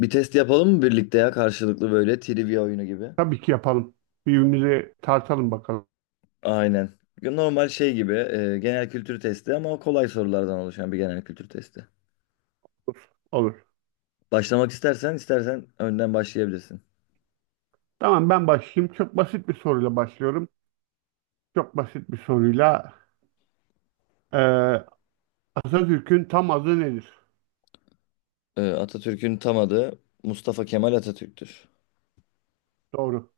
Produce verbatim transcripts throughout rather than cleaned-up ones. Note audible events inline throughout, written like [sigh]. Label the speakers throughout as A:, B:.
A: Bir test yapalım mı birlikte ya karşılıklı böyle trivia oyunu gibi?
B: Tabii ki yapalım. Birbirimize tartalım bakalım.
A: Aynen. Normal şey gibi e, genel kültür testi ama kolay sorulardan oluşan bir genel kültür testi.
B: Olur. Olur.
A: Başlamak istersen istersen önden başlayabilirsin.
B: Tamam, ben başlayayım. Çok basit bir soruyla başlıyorum. Çok basit bir soruyla. Ee, Atatürk'ün tam adı nedir?
A: E, Atatürk'ün tam adı Mustafa Kemal Atatürk'tür.
B: Doğru.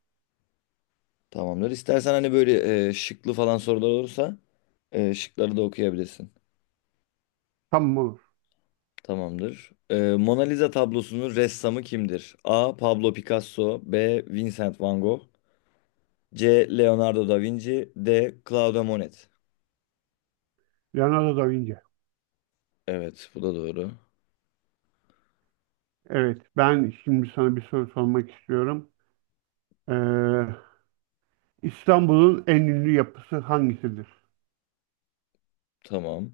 A: Tamamdır. İstersen hani böyle e, şıklı falan sorular olursa e, şıkları da okuyabilirsin.
B: Tamam, olur.
A: Tamamdır. E, Mona Lisa tablosunun ressamı kimdir? A. Pablo Picasso, B. Vincent Van Gogh, C. Leonardo da Vinci, D. Claude Monet.
B: Leonardo da Vinci.
A: Evet, bu da doğru.
B: Evet, ben şimdi sana bir soru sormak istiyorum. Ee, İstanbul'un en ünlü yapısı hangisidir?
A: Tamam.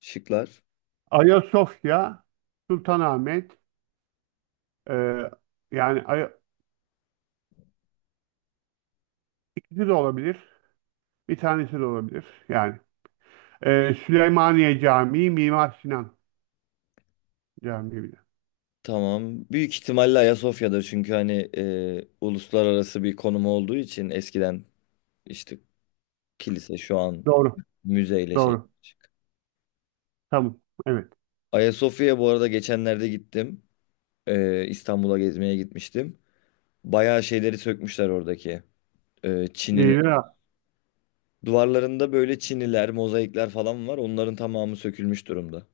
A: Şıklar.
B: Ayasofya, Sultanahmet, ee, yani Ay- ikisi de olabilir. Bir tanesi de olabilir. Yani. Ee, Süleymaniye Camii, Mimar Sinan. Camiye
A: Tamam. Büyük ihtimalle Ayasofya'dır, çünkü hani e, uluslararası bir konumu olduğu için eskiden işte kilise, şu an
B: Doğru.
A: müzeyle şey.
B: Doğru. Tamam. Evet.
A: Ayasofya'ya bu arada geçenlerde gittim. E, İstanbul'a gezmeye gitmiştim. Bayağı şeyleri sökmüşler oradaki. E, Çinili.
B: Değildir ha.
A: Duvarlarında böyle çiniler, mozaikler falan var. Onların tamamı sökülmüş durumda.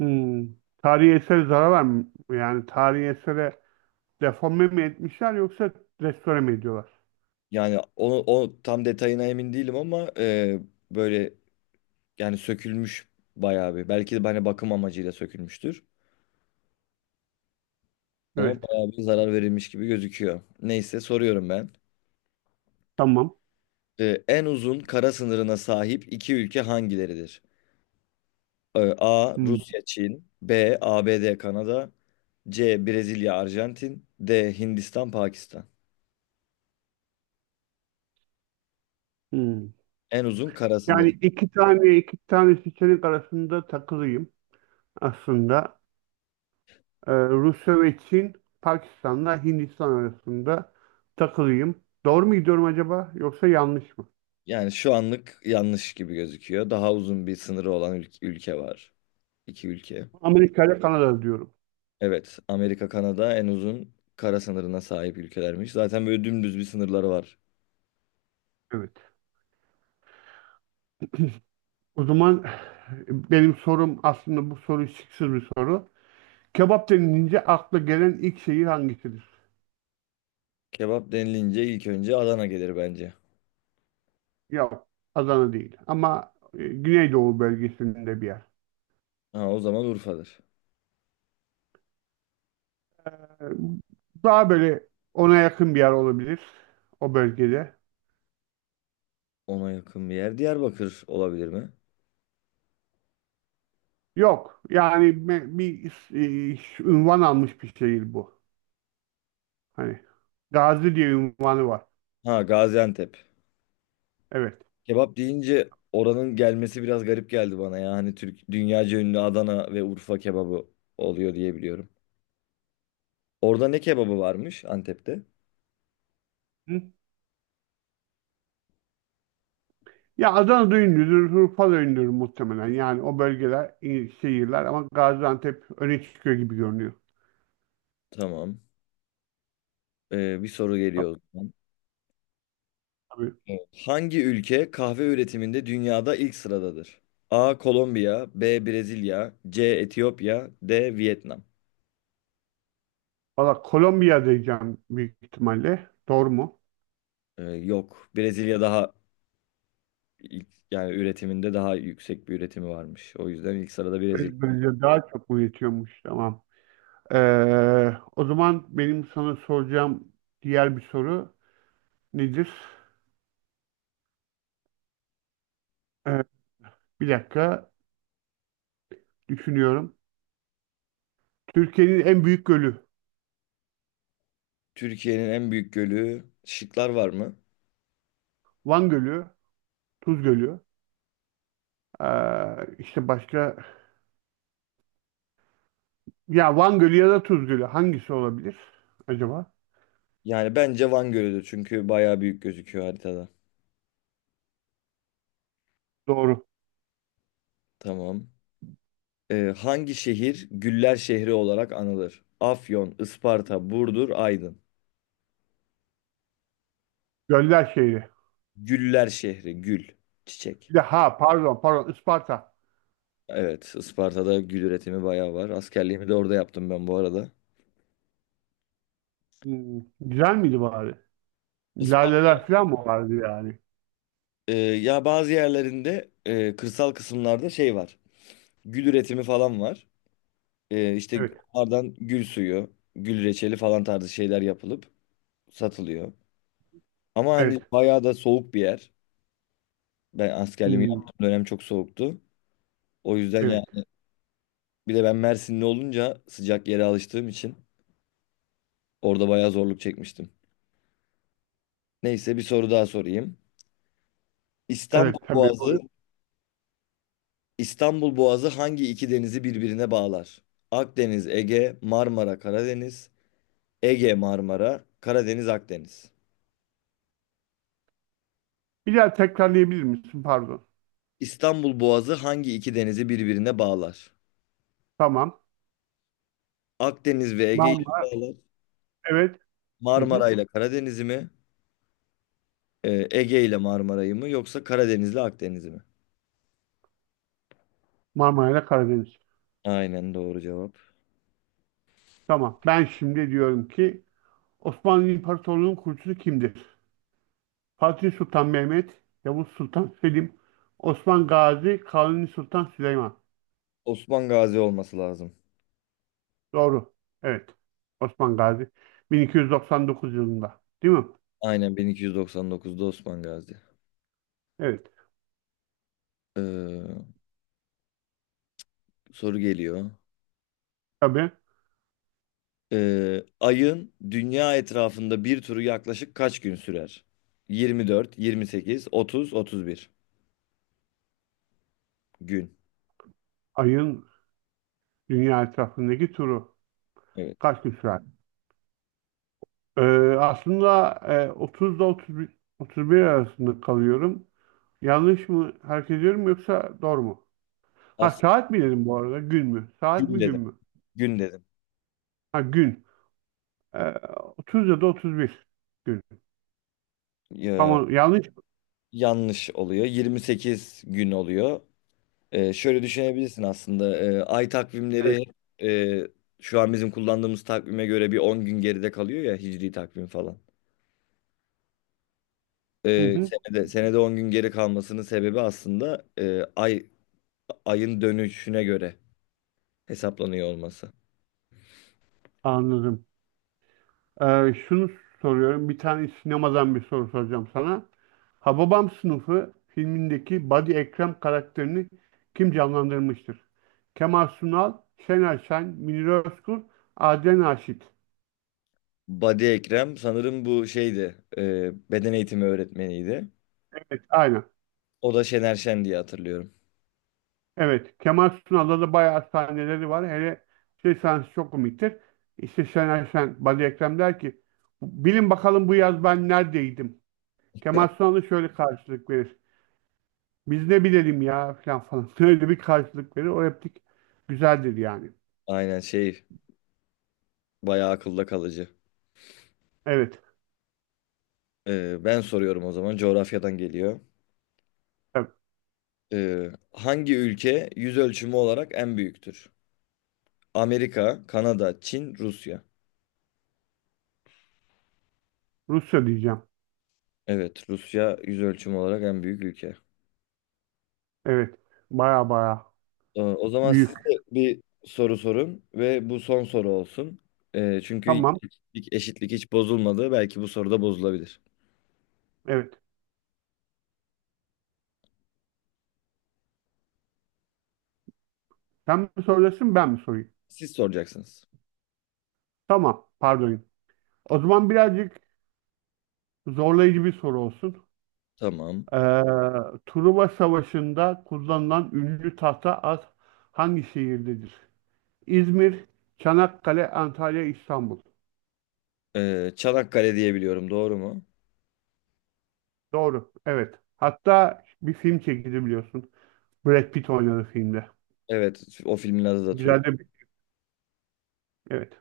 B: Hmm. Tarihi eser zarar var mı? Yani tarihi esere deforme mi etmişler yoksa restore mi ediyorlar?
A: Yani onu o tam detayına emin değilim ama e, böyle yani sökülmüş bayağı bir. Belki de hani bakım amacıyla sökülmüştür. Ama
B: Evet.
A: bayağı bir zarar verilmiş gibi gözüküyor. Neyse soruyorum ben.
B: Tamam.
A: E, en uzun kara sınırına sahip iki ülke hangileridir? E, A.
B: Hmm.
A: Rusya, Çin. B. A B D, Kanada. C. Brezilya, Arjantin. D. Hindistan, Pakistan.
B: Hmm.
A: En uzun kara sınırı.
B: Yani iki tane iki tane seçenek arasında takılıyım aslında. Ee, Rusya ve Çin, Pakistan'la Hindistan arasında takılıyım. Doğru mu gidiyorum acaba yoksa yanlış mı?
A: Yani şu anlık yanlış gibi gözüküyor. Daha uzun bir sınırı olan ül- ülke var. İki ülke.
B: Amerika ile Kanada diyorum.
A: Evet, Amerika, Kanada en uzun kara sınırına sahip ülkelermiş. Zaten böyle dümdüz bir sınırları var.
B: Evet. O zaman benim sorum aslında bu soru şıksız bir soru. Kebap denilince akla gelen ilk şehir hangisidir?
A: Kebap denilince ilk önce Adana gelir bence.
B: Yok, Adana değil ama e, Güneydoğu bölgesinde bir yer.
A: Ha, o zaman Urfa'dır.
B: E, Daha böyle ona yakın bir yer olabilir o bölgede.
A: Ona yakın bir yer Diyarbakır olabilir mi?
B: Yok, yani me- bir e, ş- ünvan almış bir şehir bu. Hani Gazi diye ünvanı var.
A: Ha, Gaziantep.
B: Evet.
A: Kebap deyince oranın gelmesi biraz garip geldi bana ya. Hani Türk, dünyaca ünlü Adana ve Urfa kebabı oluyor diye biliyorum. Orada ne kebabı varmış Antep'te?
B: Ya Adana ünlüdür, Urfa da ünlüdür muhtemelen. Yani o bölgeler, iyi şehirler ama Gaziantep öne çıkıyor gibi görünüyor.
A: Tamam. Ee, bir soru geliyor o zaman.
B: Tabii.
A: Evet. Hangi ülke kahve üretiminde dünyada ilk sıradadır? A. Kolombiya, B. Brezilya, C. Etiyopya, D. Vietnam.
B: Valla Kolombiya diyeceğim büyük ihtimalle. Doğru mu?
A: Ee, yok. Brezilya daha ilk- yani üretiminde daha yüksek bir üretimi varmış. O yüzden ilk sırada Brezilya.
B: Brezilya daha çok mu yetiyormuş? Tamam. Ee, o zaman benim sana soracağım diğer bir soru nedir? Ee, Bir dakika düşünüyorum. Türkiye'nin en büyük gölü.
A: Türkiye'nin en büyük gölü, şıklar var mı?
B: Van Gölü, Tuz Gölü. Ee, işte başka Ya Van Gölü ya da Tuz Gölü hangisi olabilir acaba?
A: Yani bence Van Gölü'dür, çünkü bayağı büyük gözüküyor haritada.
B: Doğru.
A: Tamam. Ee, hangi şehir Güller şehri olarak anılır? Afyon, Isparta, Burdur, Aydın.
B: Göller şehri.
A: Güller şehri, gül, çiçek.
B: Bir de ha, pardon pardon Isparta.
A: Evet, Isparta'da gül üretimi bayağı var. Askerliğimi de orada yaptım ben bu arada.
B: Hmm, güzel miydi bari?
A: Isparta,
B: Laleler falan mı vardı yani?
A: Ee, ya bazı yerlerinde e, kırsal kısımlarda şey var. Gül üretimi falan var. Ee, işte
B: Evet.
A: onlardan gül suyu, gül reçeli falan tarzı şeyler yapılıp satılıyor. Ama hani
B: Evet.
A: bayağı da soğuk bir yer. Ben askerliğimi
B: Hmm,
A: yaptığım dönem çok soğuktu. O yüzden yani
B: evet.
A: bir de ben Mersinli olunca sıcak yere alıştığım için orada bayağı zorluk çekmiştim. Neyse, bir soru daha sorayım. İstanbul
B: Evet, tabii. Buyur.
A: Boğazı, İstanbul Boğazı hangi iki denizi birbirine bağlar? Akdeniz, Ege, Marmara, Karadeniz, Ege, Marmara, Karadeniz, Akdeniz.
B: Bir daha tekrarlayabilir misin? Pardon.
A: İstanbul Boğazı hangi iki denizi birbirine bağlar?
B: Tamam.
A: Akdeniz ve Ege'yi,
B: Marmara. Evet. Hı hı.
A: Marmara ile Karadeniz'i mi, e, Ege ile Marmara'yı mı, yoksa Karadeniz ile Akdeniz'i mi?
B: Marmara ile Karadeniz.
A: Aynen, doğru cevap.
B: Tamam. Ben şimdi diyorum ki Osmanlı İmparatorluğu'nun kurucusu kimdir? Fatih Sultan Mehmet, Yavuz Sultan Selim, Osman Gazi, Kanuni Sultan Süleyman.
A: Osman Gazi olması lazım.
B: Doğru. Evet. Osman Gazi bin iki yüz doksan dokuz yılında. Değil mi?
A: Aynen, bin iki yüz doksan dokuzda Osman Gazi.
B: Evet.
A: Ee, Soru geliyor.
B: Tabii,
A: Ee, ayın dünya etrafında bir turu yaklaşık kaç gün sürer? yirmi dört, yirmi sekiz, otuz, otuz bir gün.
B: ayın dünya etrafındaki turu
A: Evet.
B: kaç gün sürer? Ee, aslında e, otuzda otuz bir, otuz bir arasında kalıyorum. Yanlış mı hareket ediyorum yoksa doğru mu? Ha,
A: Aslında
B: saat mi dedim bu arada? Gün mü? Saat
A: gün
B: mi, gün
A: dedim.
B: mü?
A: Gün dedim.
B: Ha, gün. Ee, otuz ya da otuz bir gün.
A: Ee,
B: Tamam, yanlış mı?
A: Yanlış oluyor. yirmi sekiz gün oluyor. Ee, şöyle düşünebilirsin aslında. Ee, ay
B: Evet.
A: takvimleri e, şu an bizim kullandığımız takvime göre bir on gün geride kalıyor ya, hicri takvim falan.
B: Hı
A: Ee,
B: hı,
A: senede, senede on gün geri kalmasının sebebi aslında e, ay ayın dönüşüne göre hesaplanıyor olması.
B: anladım. Ee, şunu soruyorum. Bir tane sinemadan bir soru soracağım sana. Hababam Sınıfı filmindeki Badi Ekrem karakterini kim canlandırmıştır? Kemal Sunal, Şener Şen, Münir Özkul, Adile Naşit.
A: Badi Ekrem sanırım bu şeydi, e, beden eğitimi öğretmeniydi.
B: Evet, aynen.
A: O da Şener Şen diye hatırlıyorum.
B: Evet, Kemal Sunal'da da bayağı sahneleri var. Hele şey sahnesi çok komiktir. İşte Şener Şen, Badi Ekrem der ki, bilin bakalım bu yaz ben neredeydim? Kemal Sunal'ı şöyle karşılık verir. Biz ne bilelim ya, falan falan. [laughs] Öyle bir karşılık verir. O replik güzeldir yani.
A: Aynen şey, bayağı akılda kalıcı.
B: Evet.
A: Ee, ben soruyorum o zaman, coğrafyadan geliyor.
B: Evet.
A: Ee, hangi ülke yüz ölçümü olarak en büyüktür? Amerika, Kanada, Çin, Rusya.
B: Rusya diyeceğim.
A: Evet, Rusya yüz ölçümü olarak en büyük ülke.
B: Evet. Baya baya
A: Ee, O zaman siz
B: büyük.
A: de bir soru sorun ve bu son soru olsun. Ee, çünkü
B: Tamam.
A: eşitlik, eşitlik hiç bozulmadı. Belki bu soruda bozulabilir.
B: Evet. Sen mi soruyorsun, ben mi sorayım?
A: Siz soracaksınız.
B: Tamam. Pardon. O zaman birazcık zorlayıcı bir soru olsun.
A: Tamam.
B: Ee, Truva Savaşı'nda kullanılan ünlü tahta at hangi şehirdedir? İzmir, Çanakkale, Antalya, İstanbul.
A: Ee, Çanakkale diye biliyorum, doğru mu?
B: Doğru. Evet. Hatta bir film çekildi biliyorsun. Brad Pitt oynadı filmde.
A: Evet, o filmin adı da
B: Güzel
A: Truva.
B: de bir... Evet.